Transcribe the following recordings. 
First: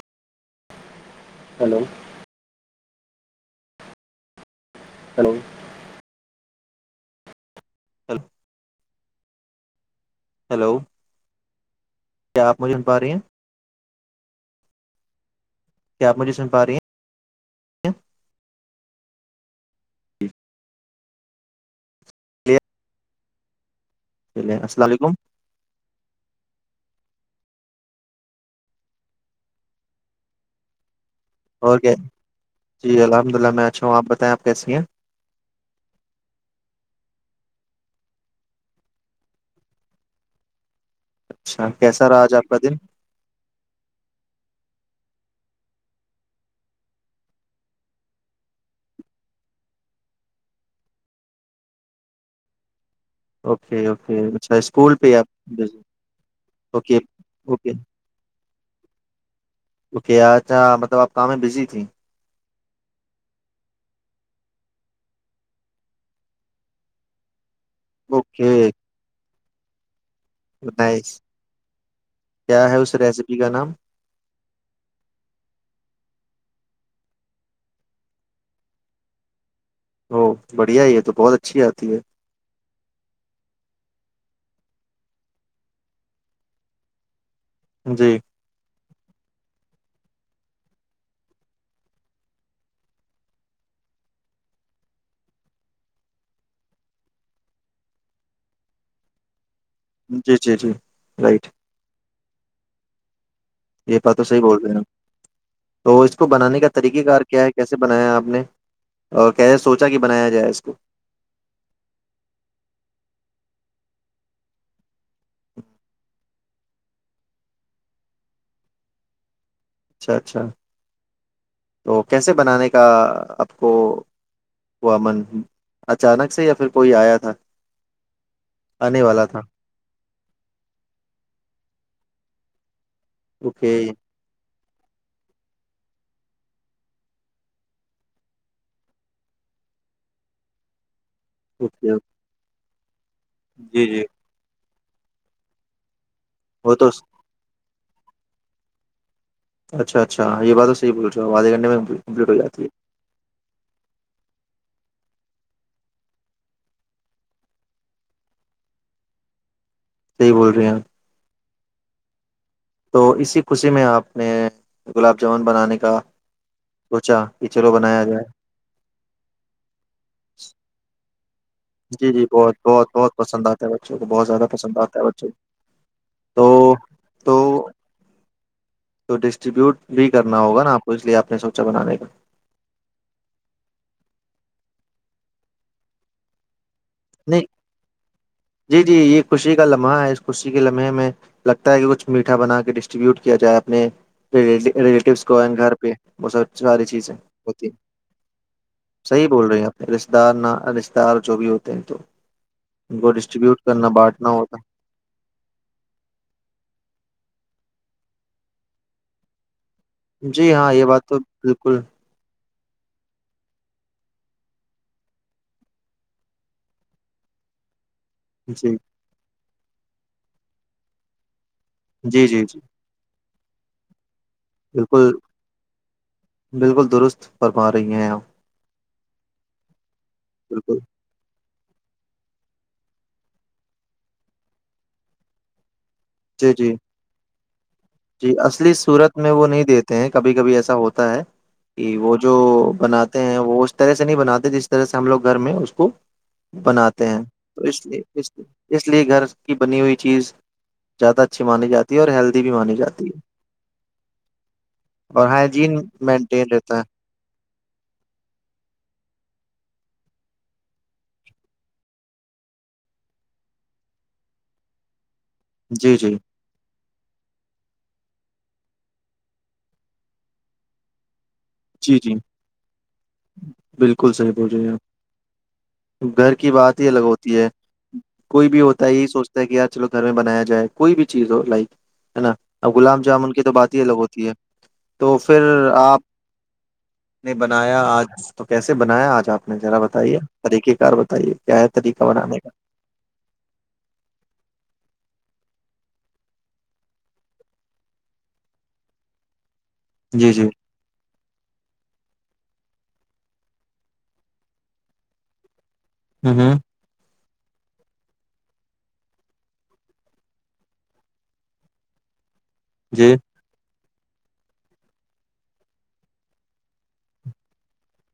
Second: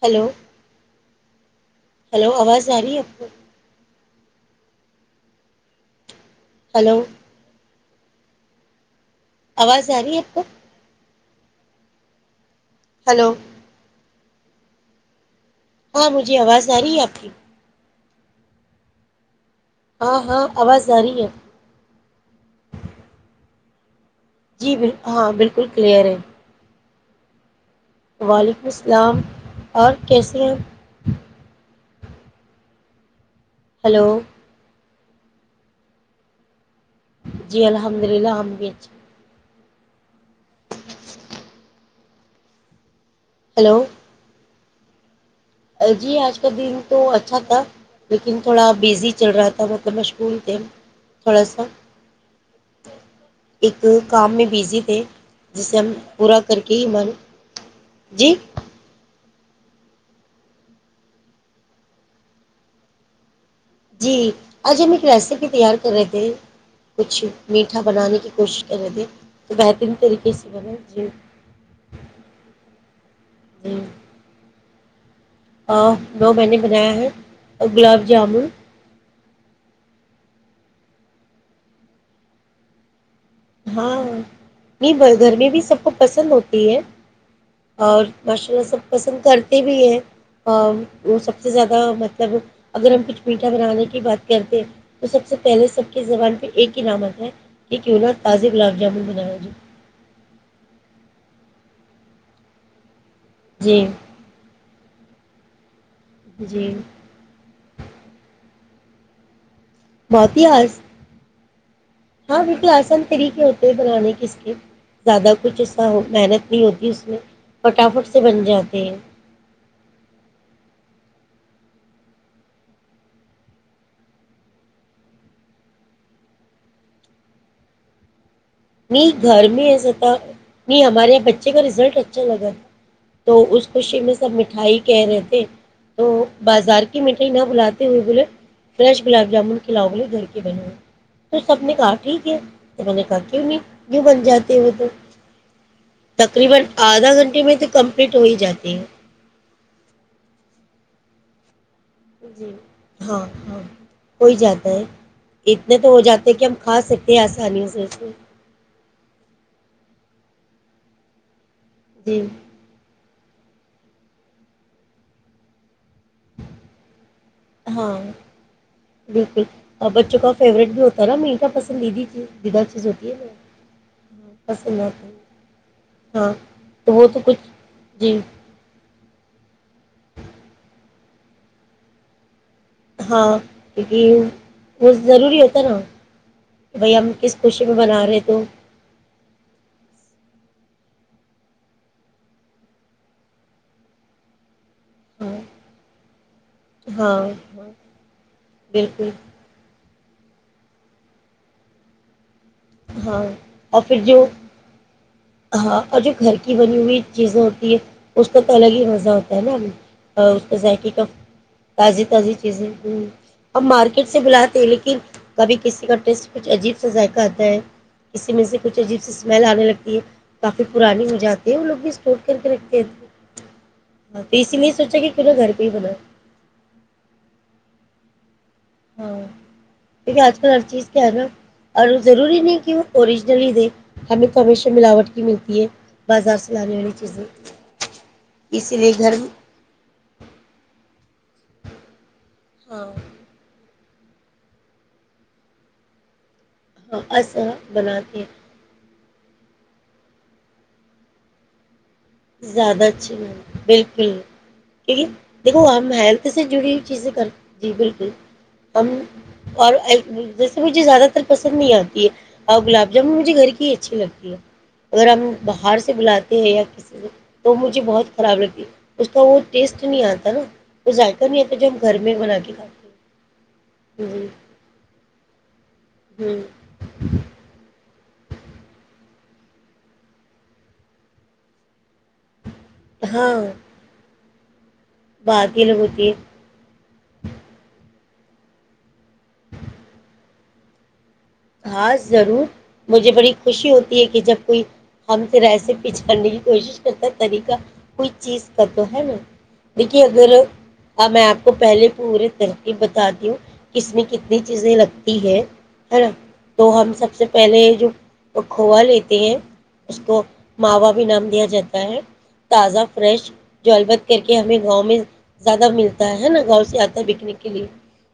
Hello hello hello آواز [inaudible] سری اپ [inaudible] hello [inaudible] hello hello آواز [inaudible] جا رہی ہے آپ کو کیا آپ مجھے م پا رہی ہیں ہلو ہاں کیا آپ مجھے سن آواز پا آ رہی ہے آپ کی [inaudible] ہاں ہاں آواز جاری ہے چلیے جی ب السلام علیکم ہاں بالکل کلیئر ہے وعلیکم السلام اور کیسرے؟ اور کیا جی ہےا الحمد للہ میں اچا ہ ہلو آپتائ آپ کیسی ہیں ی الحمد للہحم اچھا کیسا رہا آج آپ کا دن ہلو جی آج کا دن تو اچھا تھا لیکن تھوڑا بزی چل رہا تھا مطلب مشغول تھے تھوڑا سا ایک اوکے اوکے کام میں اچھا بزی اسکول تھے پہ آپ جسے بزی؟ ہم پورا کر کے ہی اوکے من جی اکے اچھا مطلب آپ کام میں بزی تھی جی آج ہم ایک ریسیپی تیار کر رہے تھے کچھ میٹھا بنانے کی کوشش کر رہے تھے تو بہترین طریقے سے بنا نہیں جی کیا ہے س جی کا نام آ وہ میں نے بنایا ہے گلاب جامن ا بڑھیا ہی یہ تو بہت اچھی آتی ہے ہاں نہیں گھر میں بھی سب کو پسند ہوتی ہے اور جی ماشاء اللہ سب پسند کرتے بھی ہیں وہ سب سے زیادہ مطلب اگر ہم کچھ میٹھا بنانے کی بات کرتے ہیں تو سب سے پہلے سب کے زبان پہ ایک ہی نامت ہے کہ کیوں نہ تازی گلاب جامن بنایں جی جی جی جی رائٹ جی یہ پ تو صحی بول رہ ہیںا تو اس کو بنانے کا جی طریقہ کار کیا ہے کیسے بنایا آپ نے اوکے کہے سوچا کہ بنایا بہت ہی جائے اس کو ہاں بالک آسان طریقے ہوتے ہیں بنانے کے اس کے زیادہ کچھ ایسا محنت نہیں ہوتی اس میں پٹافٹ سے بن جاتے ہیں اچھا اچھا تو کیسے بنانے کا آپ کو ہوا من اچانک سے یا پھر کوئی آیا تھا آنے نہیں والا تھا گھر میں ایسا نہیں ہمارے یہاں بچے کا رزلٹ اچ ج نگر تو اس اوکے خوشی میں سب مٹھائی کہ رہے تھے تو بازار کی مٹھائی نہ بھلاتے ہوئے بولے فریش گلاب جامن کھلاؤ بولے گھر کے بنئے تو سب نے کہا اوکے ٹھیک ہے م نے کر کیوں نہیں جی وں جی بن جاتے وہ تو [inaudible] وہ تو کمپلیٹ ہو ہی جاتی ہے اچھا اچھ یہ بات توح بول رہ ہو آدادے گنے میں کمپلیٹ ہو جی جاتی ہے ہاں ہاں کوئی جاتا ہے اتنے تو ہو جاتے کہ ہم کھا سکتے ہیں آسانیوں سے اس میں صحیح بول رہے ہیں آپ جی تو اسی خوشی میں آپ نے گلاب جامن بنانے کا سوچا کہ چلو ہاں بنایا جائے بالکل اور بچوں کا فیوریٹ بھی ہوتا ہے نا م جی جی بہت بہت بہت پسند آتا ہے بچوں کو بہت زیادہ پسند آتا ہے بچوں کو ہاں تو تو جی تو ڈسٹریبیوٹ بھی کرنا ہوگا نا آپ کو سوچھ لیا آپ نے سوچا بنانے کا ہاں کیونکہ وہ ضروری ہوتا نا بھائی ہم کس نہیں خوشی میں بنا رہے تو جی جی یہ خوشی کا لمحہ ہے خوشی کے لمحے میں لگتا ہے کہ کچھ میٹھا بنا کے ڈسٹریبیوٹ کیا جائے اپنے ریٹو ریلیٹیوس ہاں کوئ گھر پہ وہ سب ساری ہاں چیزیں ہوتی ہاں ہیں بالکل صحیح بول رہے ہیں آپ رشتے دار رشتے دار جو بھی ہو تھینک یو ہاں اور پھر جو ہاں اور جو گھر کی بنی ہوئی چیزیںتی اس کا تو الگ ہی مزہ ہوتا ہے نا ابھی اور ہے۔ اس جی کے ہاں یہ ذائقی کا بات تو بالکل تازی تازی ا مارکیٹ سے بلاتے لیکن کبھی کسی کا ٹیسٹ کچھ عجیب سے ذائقہ جھ اس میں سے جی کچھ عیب س محل آنے لگتی ہے کافی پرانی ہو جاتی د وہ لوگ بھی اسٹور جی کر جی کے جی رکھتے تھے بالکل نہ گھر پہ ہی بناؤ بالکل درست فرما رہی ہیں آپ ہاں کیونکہ آج کل ہر بالکل چیز کیا ہے نا اور وہ ضروری نہیں کہ وہ اوریجنل ہی دے ہمیں کو ہمیشہ ملاوٹ کی ملتی ہے بازار جی سے جی لانے والی چیزیں جی اصلی اسی لیے گھر صورت میں وہ نہیں دیتے ہیں کبھی کبھی ایسا ہوتا ہے یہ وہ جو ہاں بناتے ہیں وہ طرح سے نہیں بناتے جس طرح سے ہم لوگ گھر میں اس کو ہاں بناتے ہیں ایسا تو اس لیے بناتے ہیں اس اس لیے گھر کی بنی ہوئی چیز زیادہ اچھی مانی جاتی ہے اور ہیلدی بھی مانی زیادہ جاتی اچھی ہے م بالکل کیونکہ اور دیکھو ہائجین ہم ہیلتھ سے مینٹین جڑی ہوئی رہتا ہے چیزیں کر جی بالکل ہم اور جیسے مجھے زیادہ تر پسند نہیں آتی ہے اور گلاب جامن مجھے گھر کی ہی اچھی لگتی ہے اگر ہم باہر سے جی جی بلاتے ہیں یا کسی تو مجھے بہت خراب لگتی اس کا وہ ٹیسٹ نہیں آتا نا نہیں تو جو ہم جی گھر میں جی بنا کے کھاتے بالکل ہیں ج صحیح بول رہی ہیں گھر کی بات ہی الگ ہوتی ہے کوئی بھی ہوتا ہے یہی سوچتا ہے کہ یار چلو گھر میں بنایا جائے کوئی بھی چیز ہو لائک ہے نا اور گلاب جامن ہاں کی تو بات ہی الگ ہوتی ہے تو پھر بات یہ لوگ آپ ہوتی ہے نہیں بنایا آج تو کیسے بنایا آج آپ نے ذرا بتائیے طریقہ کار بتائیے کیا ہے ہاں طریقہ بنانے ضرور کا مجھے بڑی خوشی ہوتی ہے کہ جب کوئی ہم پھر ایسے پچھاڑنے کی کوشش کرتا طریقہ کوئی چیز کا تو ہے نا دھیی اگر جی جی میںیں کو پہلے پوری ترکیب بتا دوں ک میں کتنی چیزیں لگتی ہے ا ہ ہ تو ہم سب سے پہلے جو کھووا لیتے ہیں اس کو ماوا بھی نام دیا جاتا ہے تازہ جی فریش جلبت کر کے ہمیں گاؤں میں زیادہ ملتا ہے نا گاؤں سے آتا ہے بکنے کے لیے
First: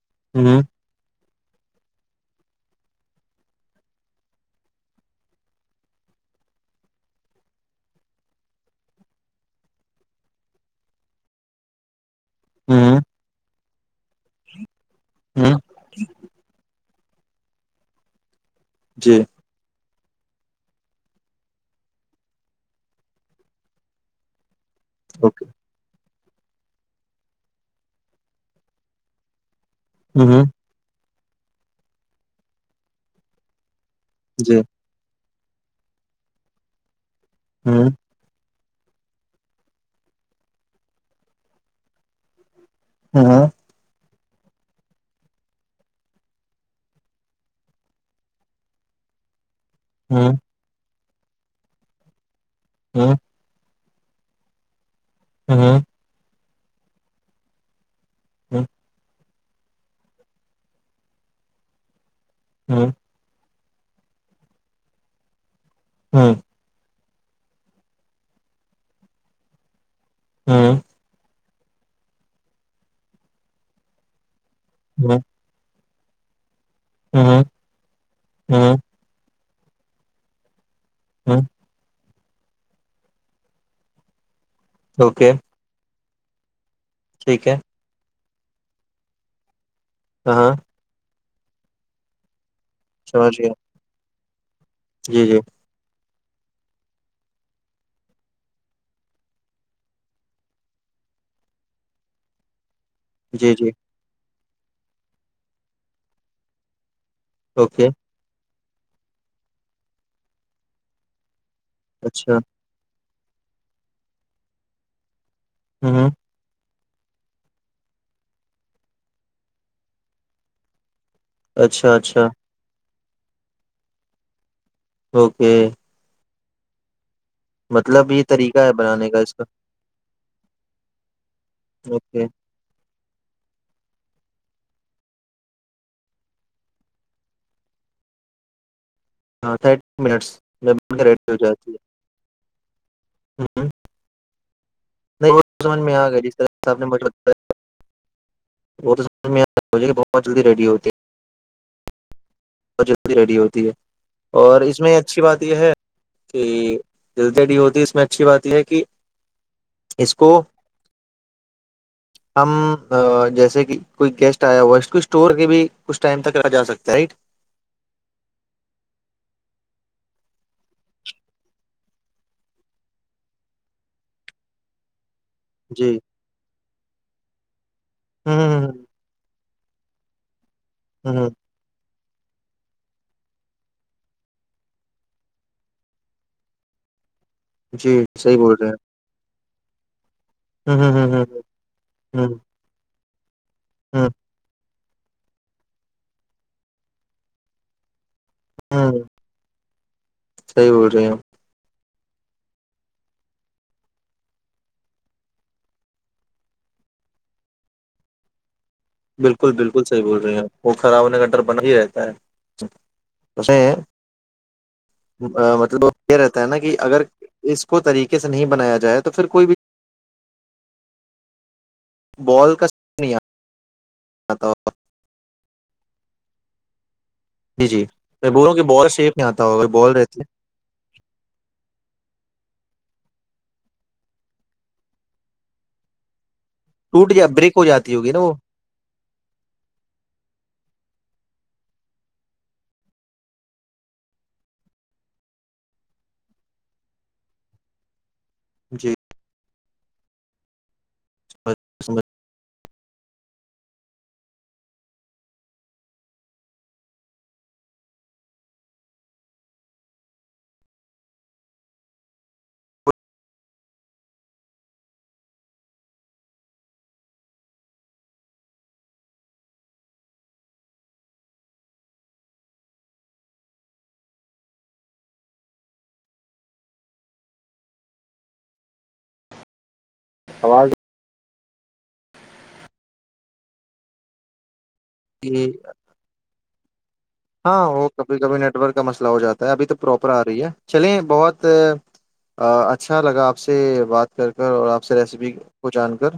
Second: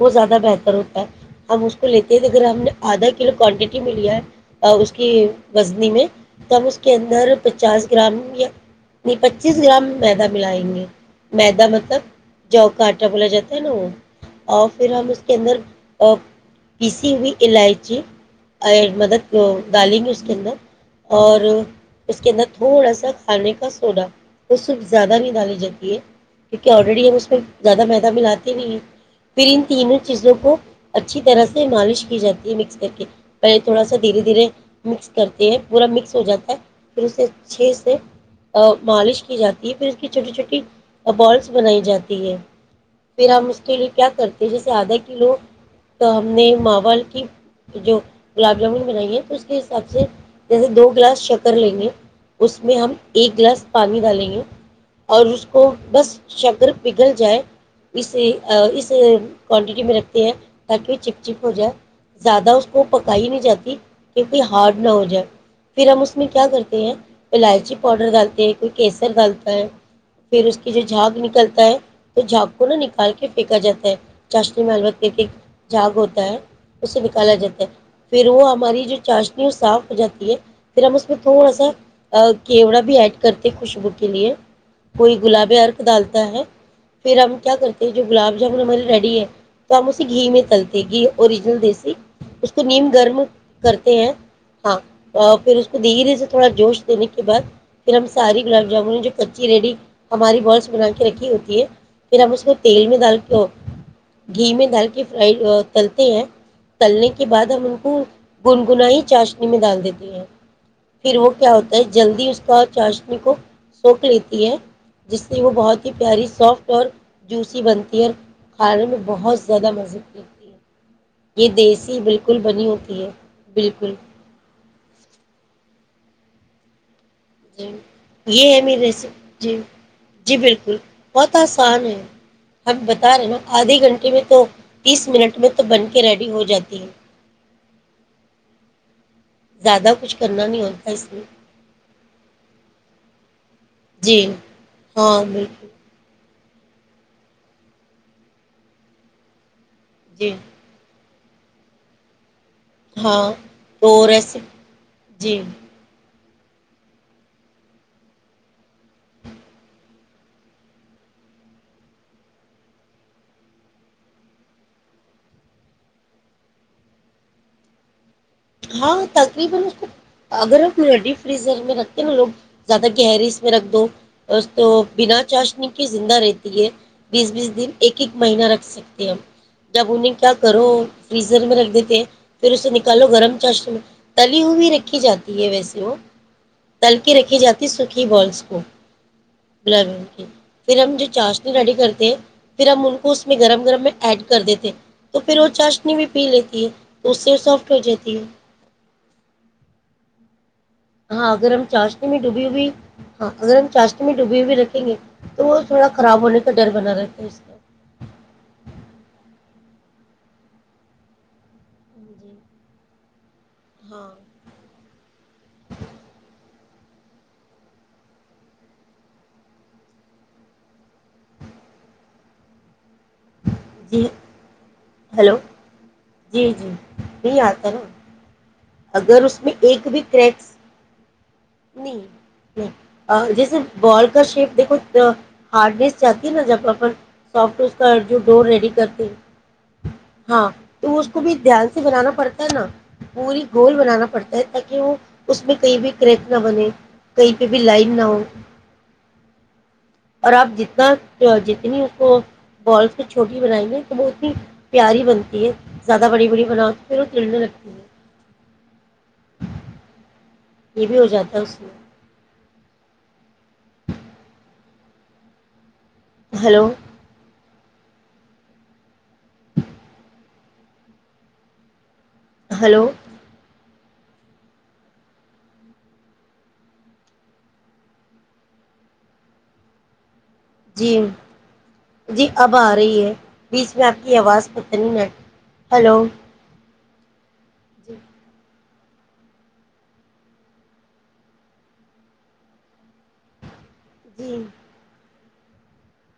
وہ زیادہ ہ بہتر ہوتا ہے ہمب اس کو لیتے ہیں ا ہم نے آدھا کلو کوانٹٹی میں لیا ہے اس کی وزنی میں تو ہم اس کے اندر پچاس گرام یا پچیس گرام میدا ملائیں گے میدا مطلب جاؤ ہ کاٹا بولا جاتا ہیلو اور پھر ہم اس کے ہ اندر [unintelligible] ہوئی الائچی اور جی مدد کر دالی میں اس کے اندر اور اس کے اندر تھوڑا سا کھانے کا سوڈا وہ صرف زیادہ نہیں اوکے ڈالی جاتی ہے کیونکہ آلریڈی ہم اس میں زیادہ میدہ ملاتے نہیں ہیں پھر ان تینوں ہوں چیزوں ہوں کو اچھا اچھی طرح سے مالش کی جاتی ہے مکس کر کے پہل تھوڑا س دھیرے دھیرے جی مکس کرتے ہیں پورا مکس ہو جاتا ہے ان س سے چھ ہوں سے [unintelligible] مالش کی جاتی ہے پھر اس کی چھوٹی چھوٹی بالس بنائی جاتی ہے پھر ہوں ہم اس کے لیے کیا کرتے جیسے آدھا کلو تو ہم نے کی جو گلاب جامن بنائی ہے تو اس حساب سے ہوں جیسے دو گلاس شکر لیں گے اس میں ہم ہوں ایک گلاس پانی ڈالیں گے اور اس ہوں کو ہوں بس شکر پگھل جائے اس ہوں اسے کوانٹٹی میں رکھتے ہیں تاکہ چپ چپ ہو جائے زیادہ اس کو ہوں پکائی نہیں جاتی کیئی ہارڈ نہ ہو جائے پھر ہم اس میں کیا کرتے ہیں الائچی پاؤڈر گالتے ہیں کوئی کیسر گالتا ہے پھر اس کی جو ہوں جھاگ نکلتی ہے تو جھاگ کو نہ نکال کے پھینکا جاتا ہے چاشنی معلومت کی ت جاگ ہوتا ہے اسے نکالا ہوں جاتا ہے پھر وہ ہوں ہماری جو چاش صاف ہو جاتی ہے پھرم اس میں ہوں تھوڑا سا کیوڑا بھی ایڈ کرتے خوشبو کے لیے کوئی اوکے گلاب ارک ڈالتے تا ہے [inaudible] پھر ہم ٹھیک کیا ہے کرتے ہیں جو گلاب جامن مری ریڈی ہے تو ہم اسے گھی میں ہاں تلتے گھی اور جلد س کو نیم گرم سمجھ گیا کرتے ہیں جی ہاں جی پھر اس کو دھیرے تھوڑا جوش دینے کے بعد پھر ہم ساری گلاب جامن جو کچی ریڈی ہماری بالس بنا کے رکھی ہوتی ہے پھر ہم اس کو تیل میں دال پ جی جی گھی میں ڈال کے فرائی تلتے ہیں تللی کے بعد ہم ان اوکے کو گنگنا ہی چاشنی میں ڈال دیتی ہے پھر وہ کیا ہو جلدی اچھا اس کا چارج ان کو سوکھ لیتی ہے جس سے وہ بہت ہی ہوں پیاری سافٹ اور جوسی بنتی ہے اور کھانے میں بہت زیادہ مزے لتی ہے یہ اچھا دیسی اچھا بالکل بنی ہوتی ہے بالکل اوکے جی مطلب یہ طریقہ ہے میری بنانے کا اس ریسیپ کا جی جی بالکل بہت آسان ہے اوکے ہم بتا رہے نا آدھے گھنٹے میں تو تیس منٹ میں تو بن کے ریڈی ہو جاتی ہے ہاں تھرٹی زیادہ کچھ منٹس کرنا نہیں میں ہوتا بن کے اس ریڈی ہو جاتی ہے ہ جی ہاں نہیں بالکل سم میں گا جس طرح سب نے م وہ تو سجے کہ بہت جی جلدی ہوتی ہے بہت جلدی ہاں ریڈی ہوتی ہے تو ریسیپی اور اس میں اچھی جی بات یہ ہے کہ جلدی ہوتی اس میں اچھی بات یہ ہے کہ اس کو ہم جیسے کہ کوئی گیسٹ آیا ہوا اس کو اسٹور کے بھی کچھ ٹائم تک جا سکتے رائٹ [inaudible] چاشنی کی جی زندہ رہتی ہے بیس بیس دن ایک ایک ہ مہینہ رکھ سکتے ہم جب انہیں کیا کرو ہ ہ فریزر میں رکھ دیتے ہیں پھر اسے نکالو گرم چشم تلی بھی رکھی جاتی ہے ویسے ہو تل کے رکھی جاتی جی سوکھی صحیح بالس بول کو رہے ل ہیں پھر ہ ہم جو ہ ہ چاشنی ریڈی کرتے ہیں ہ پھر ہم ان کو اپنے گرؤم گرم میں ہ ہ ایڈ کر دیتےے تو پھر وہ چاشنی بھی پی لیتی ہے تو اس سے سافٹ ہو جاتی ہے ہاں ہاں اگر ہم چار میں ڈوبی ہوئی ہاں اگر ہم چاشتی میں ڈوبی ہوئی رکھیں گے تو وہ تھوڑا خراب ہونے کا ڈر بنا رہتا ہے اس بالکل بالکل صحیح بول رہی ہیں وہ کرا ہونے کا ان ڈر بنا ہی رہتا ہے جی اس میں ہاں مطلب وہ یہ رہتا ہے نا کہ اگر اس کو طریقے سے نہیں بنایا جائے تو پھر کوئی بھی بال کا نہیں جی آتا ہوگا ہلو جی جی نہیں جی آتا نا جی میں بولوں کہ بال شیپ اگر نہیں اس آتا میں ہوگا ایک بال بھی رہتی کریکس نہیں نہیں جیسے بال کا شیپ دیکھو ہارڈنیس چ نا جب اپ ٹوٹ یا بریک سافٹ ہو جاتی کا ہوگی جو نا وہ ڈور ریڈی کرتے ہیں ہاں تو وہ اس کو بھی دھیان سے بنانا پڑتا ہے نا پوری گول بنانا پڑتا ہے تاکہ وہ اس میں کہیں بھی کریک نہ بنے کہیں پہ بھی لائن نہ ہو جی اور آپ جتنا تو جتنی سمجھ کو بال سے چھوٹی بنائی گے تو بہت ہی پیاری بنتی ہے زیادہ بڑی بڑی بناؤ تو پھر وہ تلنے لگتی ہے یہ بھی ہو جاتا ہے اس میں ہلو ہلو آواز جی جی اب آ رہی ہے بیچ میں آپ کی آواز پ جی ہلو ہاں وہ جی کبھی کبھی ن ور کا مسئلہ ہو جاتا ہے ابھی تو پراپر آ رہی ہے چلیے بہت اچھا لگا آپ سے سے بات کر جی کر اور آپ سے ریسیپی کو جان کر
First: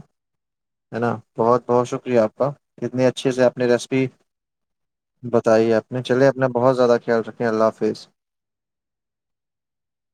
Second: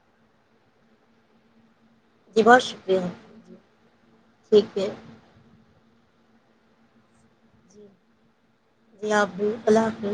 ہے نا بہت بہت شکر شکریہ آپ جی کا بہت شکریہ کتنے اچھے سے آپ نے ریسیپی ٹھیک ہے بتائی آپ میں چلے اپنا بہت زیادہ خیال رکھیں اللہ جی حافظ جی آبو اللاقو